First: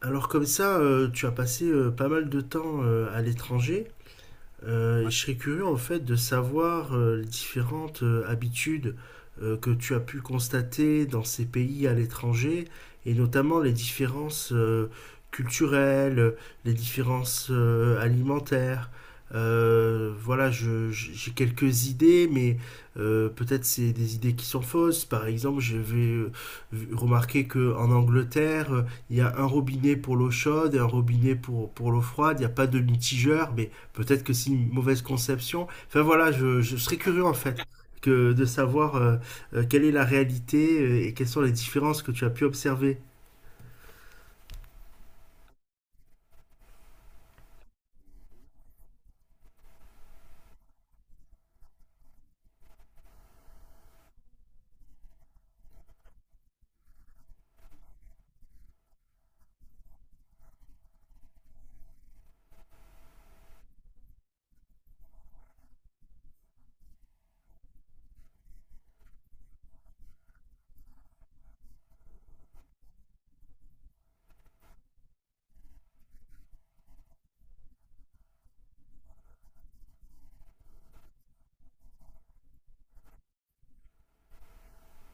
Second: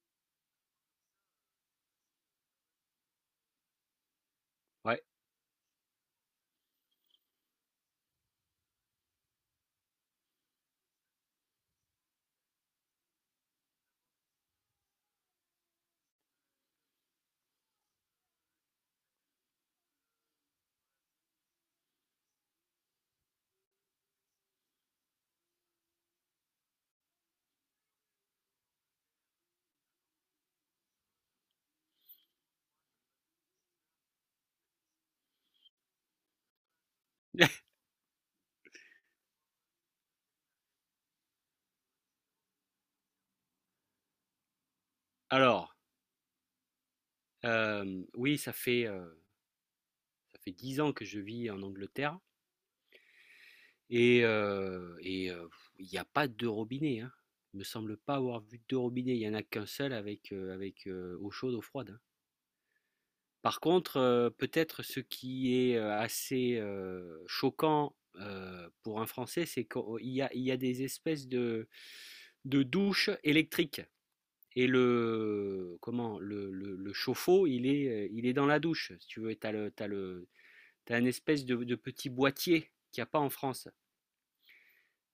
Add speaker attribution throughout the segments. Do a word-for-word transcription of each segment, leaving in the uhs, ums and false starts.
Speaker 1: Alors comme ça, euh, tu as passé euh, pas mal de temps euh, à l'étranger.
Speaker 2: Ouais.
Speaker 1: Euh, et je serais curieux en fait de savoir euh, les différentes euh, habitudes euh, que tu as pu constater dans ces pays à l'étranger, et notamment les différences euh, culturelles, les différences euh, alimentaires. Euh, voilà, je- je- j'ai quelques idées, mais euh, peut-être c'est des idées qui sont fausses. Par exemple, je vais remarquer que en Angleterre, euh, il y a un robinet pour l'eau chaude et un robinet pour, pour l'eau froide. Il n'y a pas de mitigeur, mais peut-être que c'est une mauvaise conception. Enfin voilà, je, je serais curieux en fait que de savoir euh, euh, quelle est la réalité euh, et quelles sont les différences que tu as pu observer.
Speaker 2: Alors, hem, oui, ça fait, heu, ça fait dix ans que je vis en Angleterre et heu et heu, il n'y a pas de robinet. hein. Il me semble pas avoir vu de robinet. Il y en a qu'un seul avec, heu, avec, heu, eau chaude, eau froide, hein. Par contre, heu, peut-être ce qui est, heu, assez, heu, choquant, heu, pour un Français, c'est qu'il y a il y a des espèces de de douches électriques. Et le comment? Le le le chauffe-eau, il est, euh, il est dans la douche, si tu veux. Et tu as le t'as le t'as une espèce de de petit boîtier qu'il y a pas en France.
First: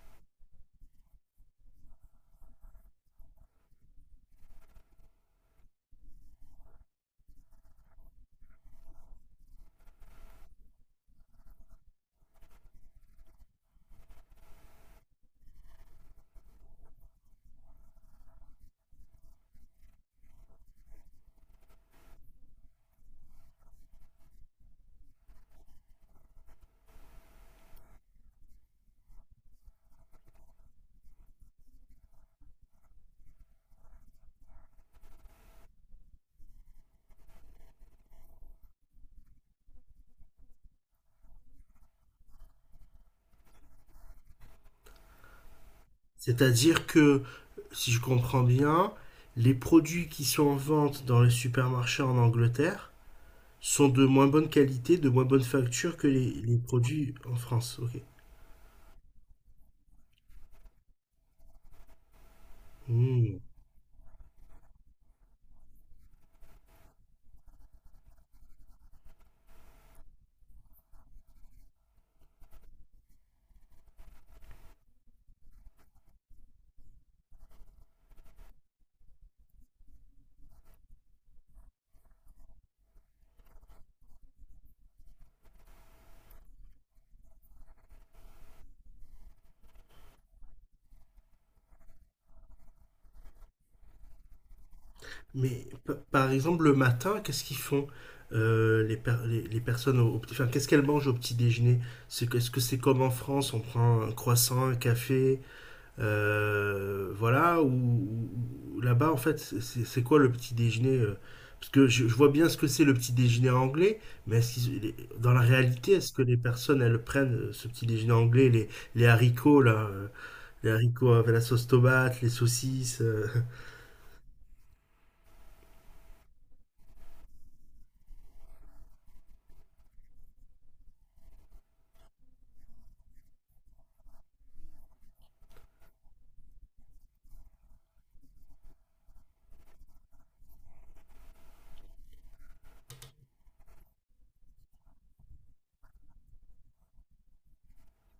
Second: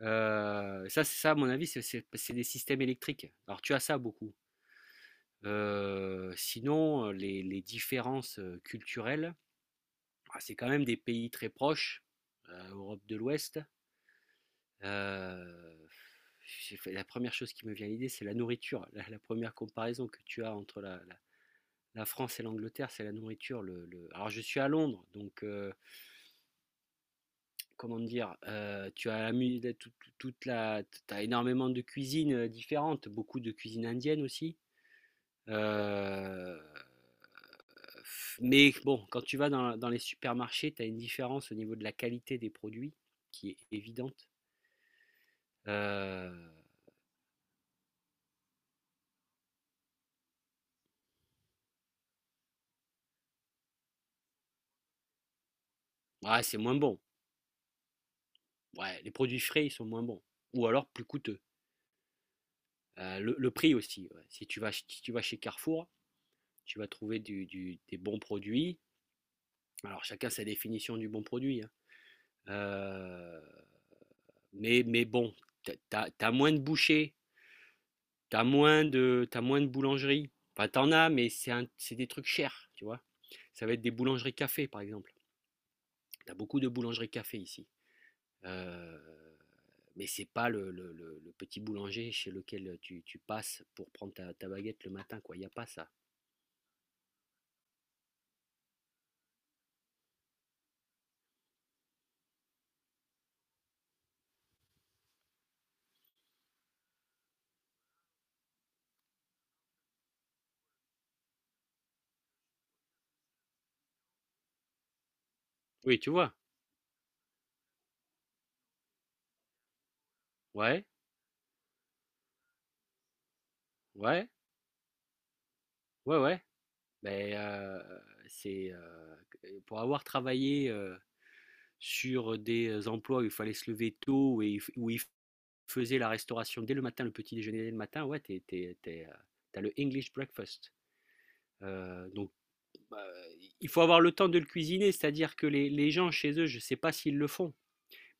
Speaker 2: Heu, ça c'est ça à mon avis, c'est c'est c'est des systèmes électriques. Alors tu as ça beaucoup. Heu, sinon, les les différences, euh, culturelles, bah, c'est quand même des pays très proches, heu, Europe de l'Ouest. Heu, la première chose qui me vient à l'idée, c'est la nourriture. La la une comparaison que tu as entre la la La France et l'Angleterre, c'est la nourriture. Le, le- Alors, je suis à Londres, donc euh, comment dire, euh, tu as la mu- toute la, t'as énormément de cuisines euh, différentes, beaucoup de cuisine indienne aussi. Euh, Mais bon, quand tu vas dans, dans les supermarchés, tu as une différence au niveau de la qualité des produits qui est évidente. Euh,
Speaker 1: C'est-à-dire que, si je comprends bien, les produits qui sont en vente dans les supermarchés en Angleterre sont de moins bonne qualité, de moins bonne facture que les,
Speaker 2: Ouais,
Speaker 1: les
Speaker 2: c'est moins bon.
Speaker 1: produits en France. Ok.
Speaker 2: Ouais, les produits frais, ils sont moins bons. Ou alors plus coûteux. Euh, le,
Speaker 1: Hmm.
Speaker 2: le prix aussi, ouais. Si tu vas, si tu vas chez Carrefour, tu vas trouver du, du- des bons produits. Alors chacun sa définition du bon produit, hein. Euh, mais, mais bon, t'as, t'as- moins de bouchers, t'as moins de, t'as moins de boulangeries. Enfin, t'en as, mais c'est c'est des trucs chers, tu vois. Ça va être des boulangeries café, par exemple. T'as beaucoup de boulangeries café ici. Euh, mais c'est pas le, le- le- le petit boulanger chez lequel tu, tu passes pour prendre ta, ta baguette le matin, quoi. Il n'y a
Speaker 1: Mais
Speaker 2: pas ça.
Speaker 1: p- par exemple, le matin, qu'est-ce qu'ils font, euh, les, per- les, les personnes au, au petit, enfin, qu'est-ce qu'elles mangent au petit déjeuner? C'est, que- est-ce que c'est comme en France, on prend un croissant, un café, euh, voilà, ou, ou là-bas, en fait, c'est c'est- c'est quoi le petit déjeuner? euh Parce que je, je vois bien ce que c'est le petit déjeuner anglais, mais est-ce qu'ils- les- dans la réalité,
Speaker 2: Oui, tu
Speaker 1: est-ce que
Speaker 2: vois.
Speaker 1: les personnes, elles prennent euh, ce petit déjeuner anglais, les, les haricots, là, euh, les
Speaker 2: Ouais,
Speaker 1: haricots avec la sauce tomate, les saucisses? euh,
Speaker 2: ouais, ouais, ouais. Ben heu, c'est, heu, pour avoir travaillé, heu, sur des emplois où il fallait se lever tôt et où ils faisaient la restauration dès le matin, le petit déjeuner dès le matin, ouais, t'es t'es tu es tu le English breakfast. Heu, donc, heu, il faut avoir le temps de le cuisiner, c'est-à-dire que les les gens chez eux, je ne sais pas s'ils le font.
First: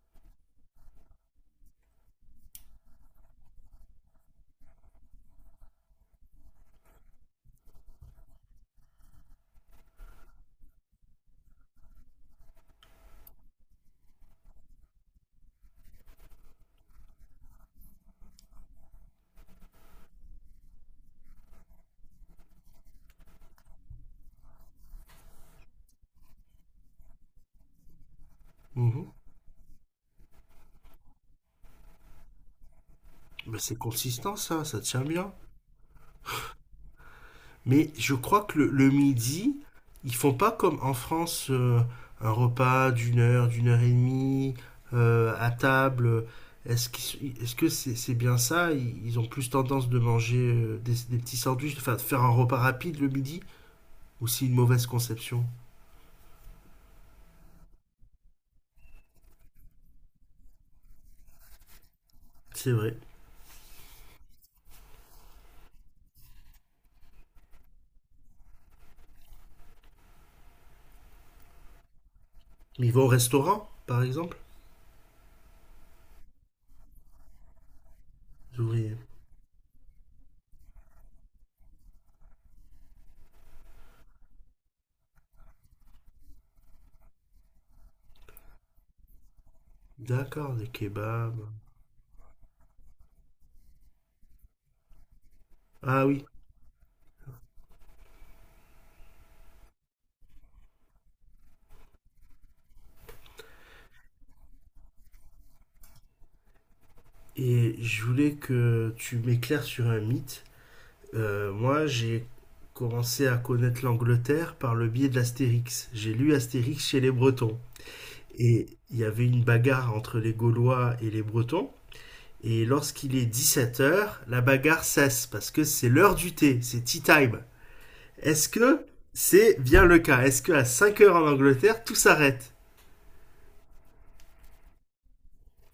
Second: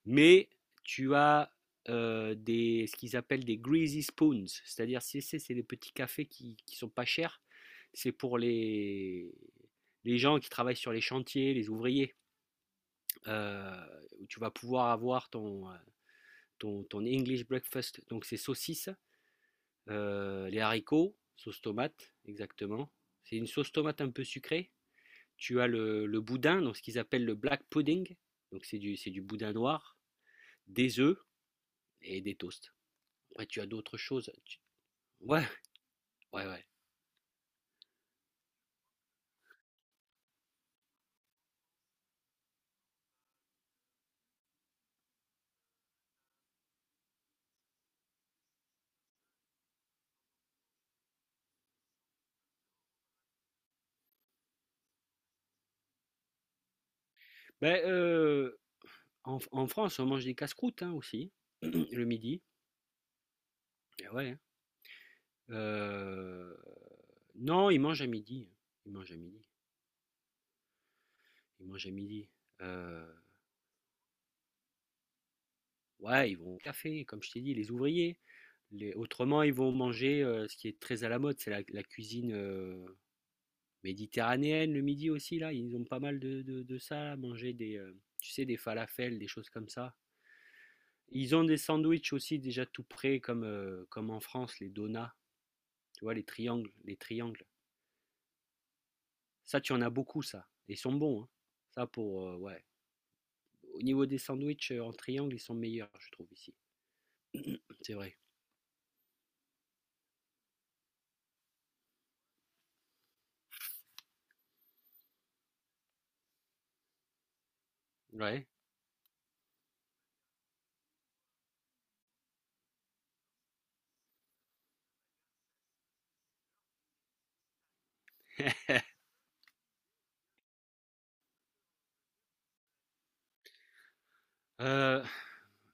Speaker 2: Mais tu as euh, des, ce qu'ils appellent des greasy spoons, c'est-à-dire c'est c'est- c'est des petits cafés qui, qui sont pas chers. C'est pour les, les gens qui travaillent sur les chantiers, les ouvriers, euh, où tu vas pouvoir avoir ton, euh, ton, ton English breakfast. Donc c'est saucisses, euh, les haricots, sauce tomate, exactement. C'est une sauce tomate un peu sucrée. Tu as le, le boudin, donc ce qu'ils appellent le black pudding. Donc c'est du, c'est du boudin noir, des œufs et des toasts. Après,
Speaker 1: Mais
Speaker 2: tu as
Speaker 1: c'est
Speaker 2: d'autres choses.
Speaker 1: consistant
Speaker 2: Tu-
Speaker 1: ça, ça tient bien.
Speaker 2: Ouais, ouais, ouais.
Speaker 1: Mais je crois que le, le midi, ils font pas comme en France euh, un repas d'une heure, d'une heure et demie euh, à table. Est-ce qu'ils- est-ce que c'est c'est bien ça, ils, ils ont plus tendance de manger euh, des, des petits sandwichs, enfin de faire un repas rapide le midi? Ou c'est une mauvaise conception?
Speaker 2: Ben, euh, en, En France, on mange des casse-croûtes, hein, aussi, le midi.
Speaker 1: C'est vrai.
Speaker 2: Eh ouais, hein. Euh, non, ils mangent à midi, hein. Ils mangent à midi. Ils mangent à midi.
Speaker 1: Mais ils vont au
Speaker 2: Euh,
Speaker 1: restaurant, par exemple?
Speaker 2: ouais, ils vont au café, comme je t'ai dit, les ouvriers.
Speaker 1: Les
Speaker 2: Les-
Speaker 1: ouvriers.
Speaker 2: autrement, ils vont manger euh, ce qui est très à la mode, c'est la, la cuisine euh, méditerranéenne, le midi aussi, là. Ils ont pas mal de, de, de ça, là, manger des, euh, tu sais, des falafels, des choses comme ça.
Speaker 1: D'accord, des
Speaker 2: Ils ont
Speaker 1: kebabs.
Speaker 2: des sandwichs aussi déjà tout prêts comme, euh, comme en France, les donuts,
Speaker 1: Ah
Speaker 2: tu vois, les
Speaker 1: oui.
Speaker 2: triangles, les triangles. Ça, tu en as beaucoup, ça. Et ils sont bons, hein. Ça pour, euh, ouais. Au niveau des sandwichs euh, en triangle, ils sont meilleurs, je trouve, ici.
Speaker 1: Et
Speaker 2: C'est
Speaker 1: je
Speaker 2: vrai.
Speaker 1: voulais que tu m'éclaires sur un mythe. Euh, moi, j'ai commencé à connaître l'Angleterre par le biais de l'Astérix. J'ai lu Astérix chez les Bretons.
Speaker 2: Ouais.
Speaker 1: Et il y avait une bagarre entre les Gaulois et les Bretons. Et lorsqu'il est dix-sept heures, la bagarre cesse parce que c'est l'heure du thé, c'est tea time. Est-ce que c'est bien le cas? Est-ce qu'à cinq heures en Angleterre, tout s'arrête?
Speaker 2: Euh,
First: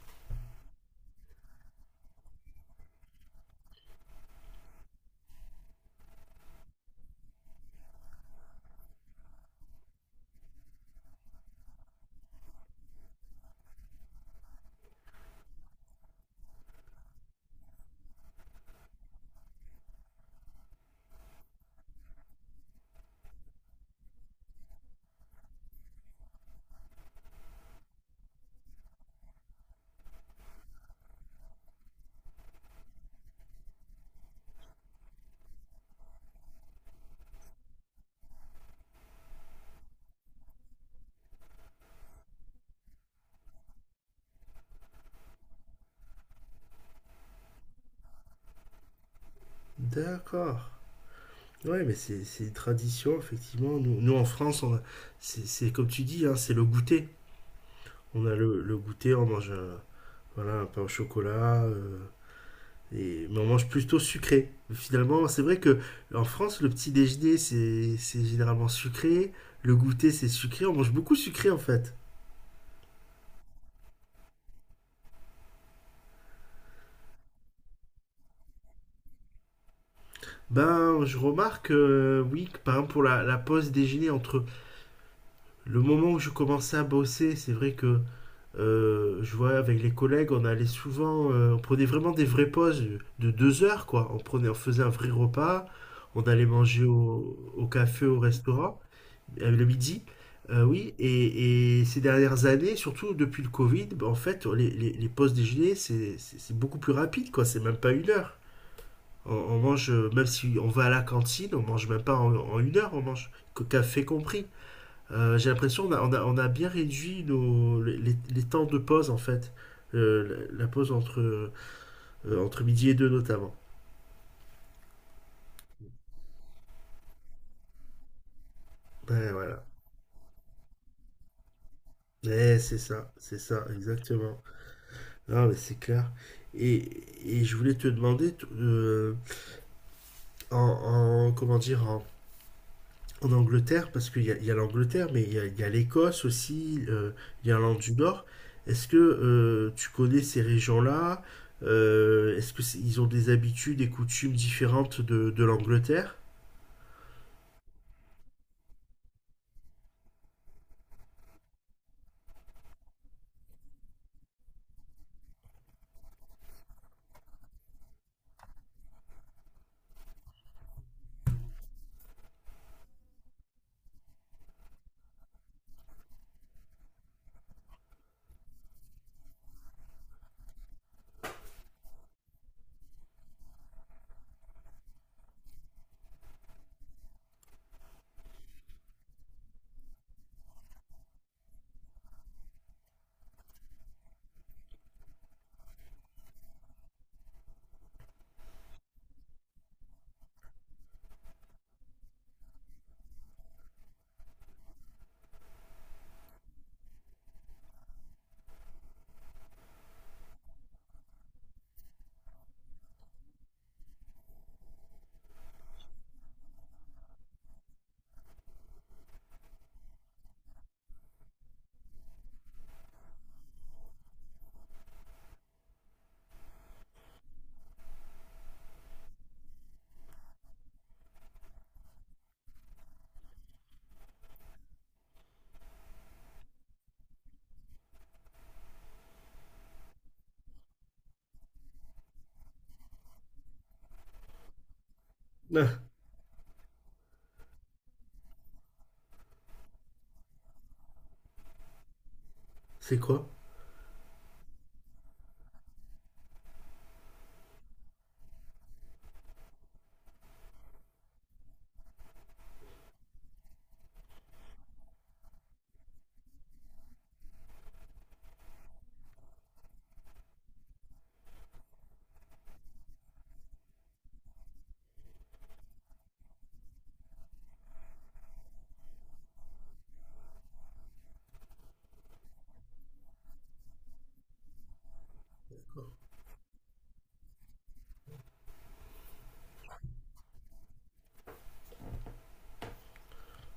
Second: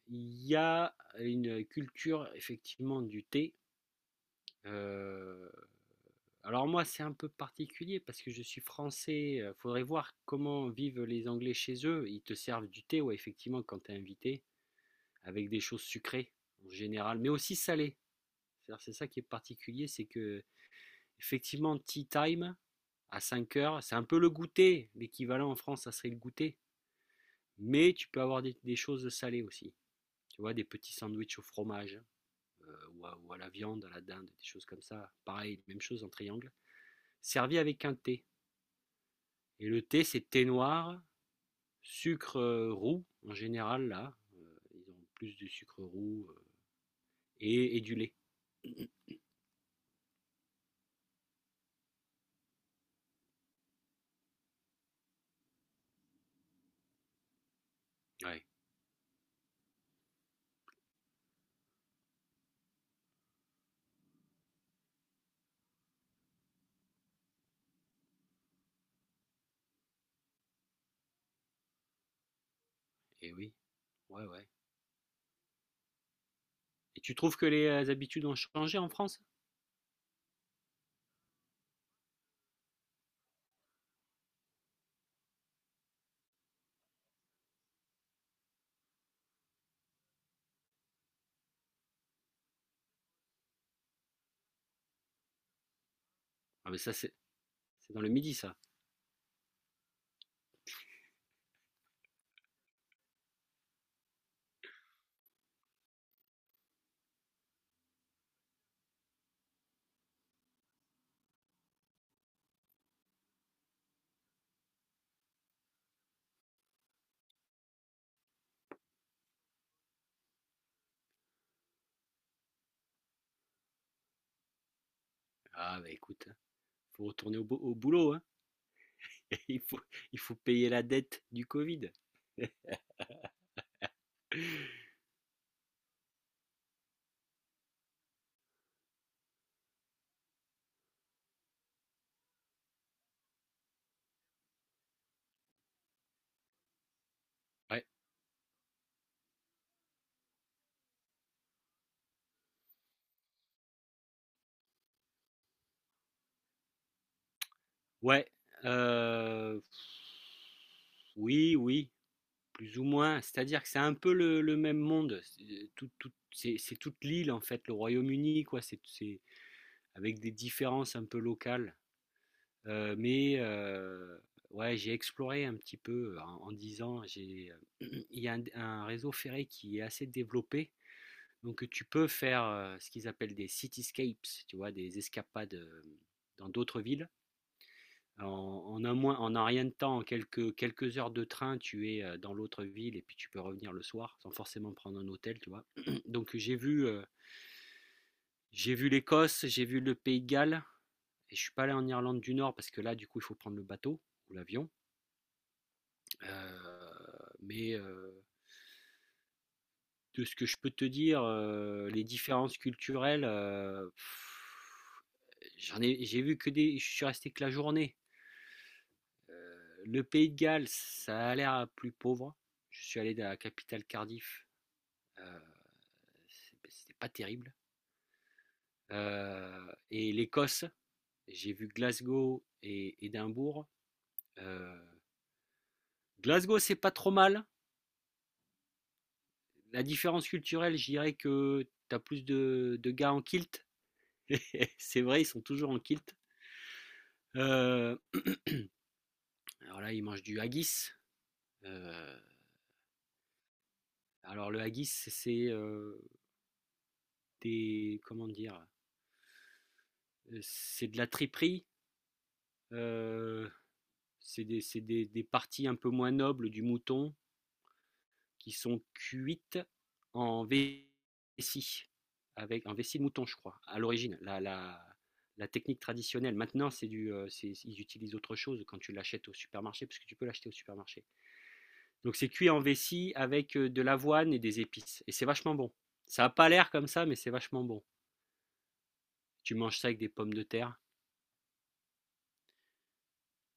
Speaker 2: Il y a une culture, effectivement, du thé. Euh, alors moi, c'est un peu particulier parce que je suis français. euh, Faudrait voir comment vivent les Anglais chez eux. Ils te servent du thé, ouais, effectivement, quand t'es invité. Avec des choses sucrées en général, mais aussi salées. C'est ça qui est particulier, c'est que effectivement, tea time à cinq heures, c'est un peu le goûter. L'équivalent en France, ça serait le goûter. Mais tu peux avoir des, des choses salées aussi. Tu vois, des petits sandwichs au fromage euh, ou, à, ou à la viande, à la dinde, des choses comme ça. Pareil, même chose en triangle, servi avec un thé. Et le thé, c'est thé noir, sucre euh, roux en général là. Euh, ils ont plus de sucre roux, euh, et, et du lait.
Speaker 1: D'accord. Ouais, mais c'est c'est une tradition, effectivement. Nous, nous, en France, on a- c'est c'est comme tu dis, hein, c'est le goûter. On a
Speaker 2: Ouais.
Speaker 1: le, le goûter, on mange un, voilà, un pain au chocolat. euh, et... Mais on mange plutôt sucré. Finalement, c'est vrai que en France, le petit déjeuner, c'est c'est généralement sucré. Le goûter, c'est sucré. On mange beaucoup sucré, en fait.
Speaker 2: Et oui. Ouais, ouais. Et tu trouves que les euh, habitudes ont changé en France?
Speaker 1: Ben, je remarque, euh, oui, que par exemple, pour la, la pause déjeuner, entre le moment où je commençais à bosser, c'est vrai que euh, je vois avec les collègues, on allait souvent, euh, on prenait vraiment des vraies pauses de deux heures, quoi. On prenait, on faisait un vrai repas, on allait
Speaker 2: Ah mais
Speaker 1: manger
Speaker 2: ça, c'est
Speaker 1: au, au
Speaker 2: c'est dans
Speaker 1: café,
Speaker 2: le
Speaker 1: au
Speaker 2: midi, ça.
Speaker 1: restaurant. Euh, le midi. Euh, oui, et, et, ces dernières années, surtout depuis le Covid, bah, en fait, les, les, les pauses déjeuner, c'est c'est c'est beaucoup plus rapide, quoi. C'est même pas une heure. On, on mange, euh, même si on va à la cantine, on mange même pas en, en une heure, on mange que café compris. Euh, J'ai l'impression qu'on a, on a, on a bien réduit nos, les, les les temps de pause, en fait. Euh, la, la pause entre, euh, entre midi et deux, notamment.
Speaker 2: Ah bah écoute, hein, faut retourner au, bo- au boulot, hein.
Speaker 1: Ouais,
Speaker 2: Il
Speaker 1: voilà.
Speaker 2: faut, il faut payer la dette du Covid.
Speaker 1: Ouais, c'est ça, c'est ça, exactement. Non, mais c'est clair. Et, et je voulais te demander, t- euh, en, en- comment dire, en, en Angleterre, parce qu'il y a, il y a l'Angleterre, mais il y a, il y a l'Écosse aussi, euh, l'Irlande
Speaker 2: Ouais.
Speaker 1: du Nord. Est-ce que euh, tu connais ces régions-là? Euh, est-ce que c'est- ils ont des habitudes et coutumes différentes de, de l'Angleterre?
Speaker 2: Ouais. euh, oui, oui, plus ou moins. C'est-à-dire que c'est un peu le, le même monde. C'est tout- tout- c'est- c'est toute l'île en fait, le Royaume-Uni, quoi. C'est c'est- avec des différences un peu locales. Heu, mais heu, ouais, j'ai exploré un petit peu en en disant j'ai, il y a un un réseau ferré qui est assez développé, donc tu peux faire, heu, ce qu'ils appellent des cityscapes, tu vois? Des escapades, heu, dans d'autres villes. En en un moins en un rien de temps, en quelques quelques heures de train, tu es, heu, dans l'autre ville et puis tu peux revenir le soir sans forcément prendre un hôtel, tu vois? Donc j'ai vu, heu, j'ai vu l'Écosse, j'ai vu le Pays de Galles et je suis pas allé en Irlande du Nord parce que là, du coup, il faut prendre le bateau ou l'avion. Heu, mais heu, de ce que je peux te dire, heu, les différences culturelles, heu, j'en ai j'ai vu que des je suis resté que la journée. Heu, le Pays de Galles, ça a l'air plus pauvre. Je suis allé dans la capitale Cardiff, heu, c'est ben, c'était pas terrible. Heu et l'Écosse, j'ai vu Glasgow et Édimbourg. Heu, Glasgow, c'est pas trop mal. La différence culturelle, je dirais que tu as plus de de gars en kilt. C'est vrai, ils sont toujours en
Speaker 1: Ah,
Speaker 2: kilt. Euh, alors là, ils mangent du haggis. Euh,
Speaker 1: c'est quoi?
Speaker 2: alors le haggis, c'est euh, des comment dire, euh, c'est de la triperie. euh, c'est des, c'est des- des parties un peu moins nobles du mouton qui sont cuites en vessie, avec un vessie de mouton, je crois, à l'origine. La, la, la technique traditionnelle. Maintenant, c'est du, euh, c'est- ils utilisent autre chose quand tu l'achètes au supermarché, parce que tu peux l'acheter au supermarché. Donc c'est cuit en vessie avec euh, de l'avoine et des épices. Et c'est vachement bon. Ça a pas l'air comme ça, mais c'est vachement bon. Tu manges ça avec des pommes de terre.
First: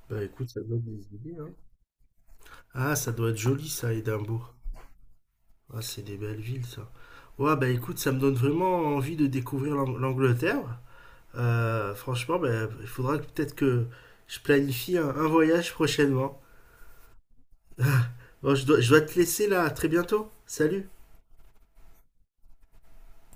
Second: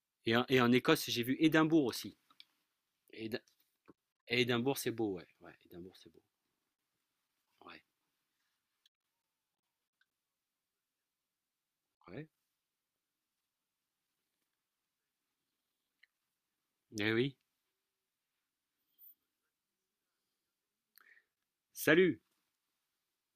Speaker 1: Bah
Speaker 2: Et, en-
Speaker 1: écoute, ça
Speaker 2: et en
Speaker 1: donne
Speaker 2: Écosse,
Speaker 1: des
Speaker 2: j'ai
Speaker 1: idées,
Speaker 2: vu
Speaker 1: hein.
Speaker 2: Édimbourg aussi.
Speaker 1: Ah, ça doit être
Speaker 2: Éd-
Speaker 1: joli ça, Édimbourg.
Speaker 2: Édimbourg, c'est beau, ouais. Ouais,
Speaker 1: Ah,
Speaker 2: Édimbourg,
Speaker 1: c'est
Speaker 2: c'est
Speaker 1: des
Speaker 2: beau.
Speaker 1: belles villes ça. Ouais, bah
Speaker 2: Ouais,
Speaker 1: écoute, ça me donne vraiment envie de découvrir l'Ang- l'Angleterre. Euh,
Speaker 2: ouais.
Speaker 1: franchement, ben, il faudra que- peut-être que je planifie un, un voyage prochainement.
Speaker 2: Eh oui.
Speaker 1: Bon, je dois, je dois te laisser là, à très bientôt. Salut!
Speaker 2: Salut!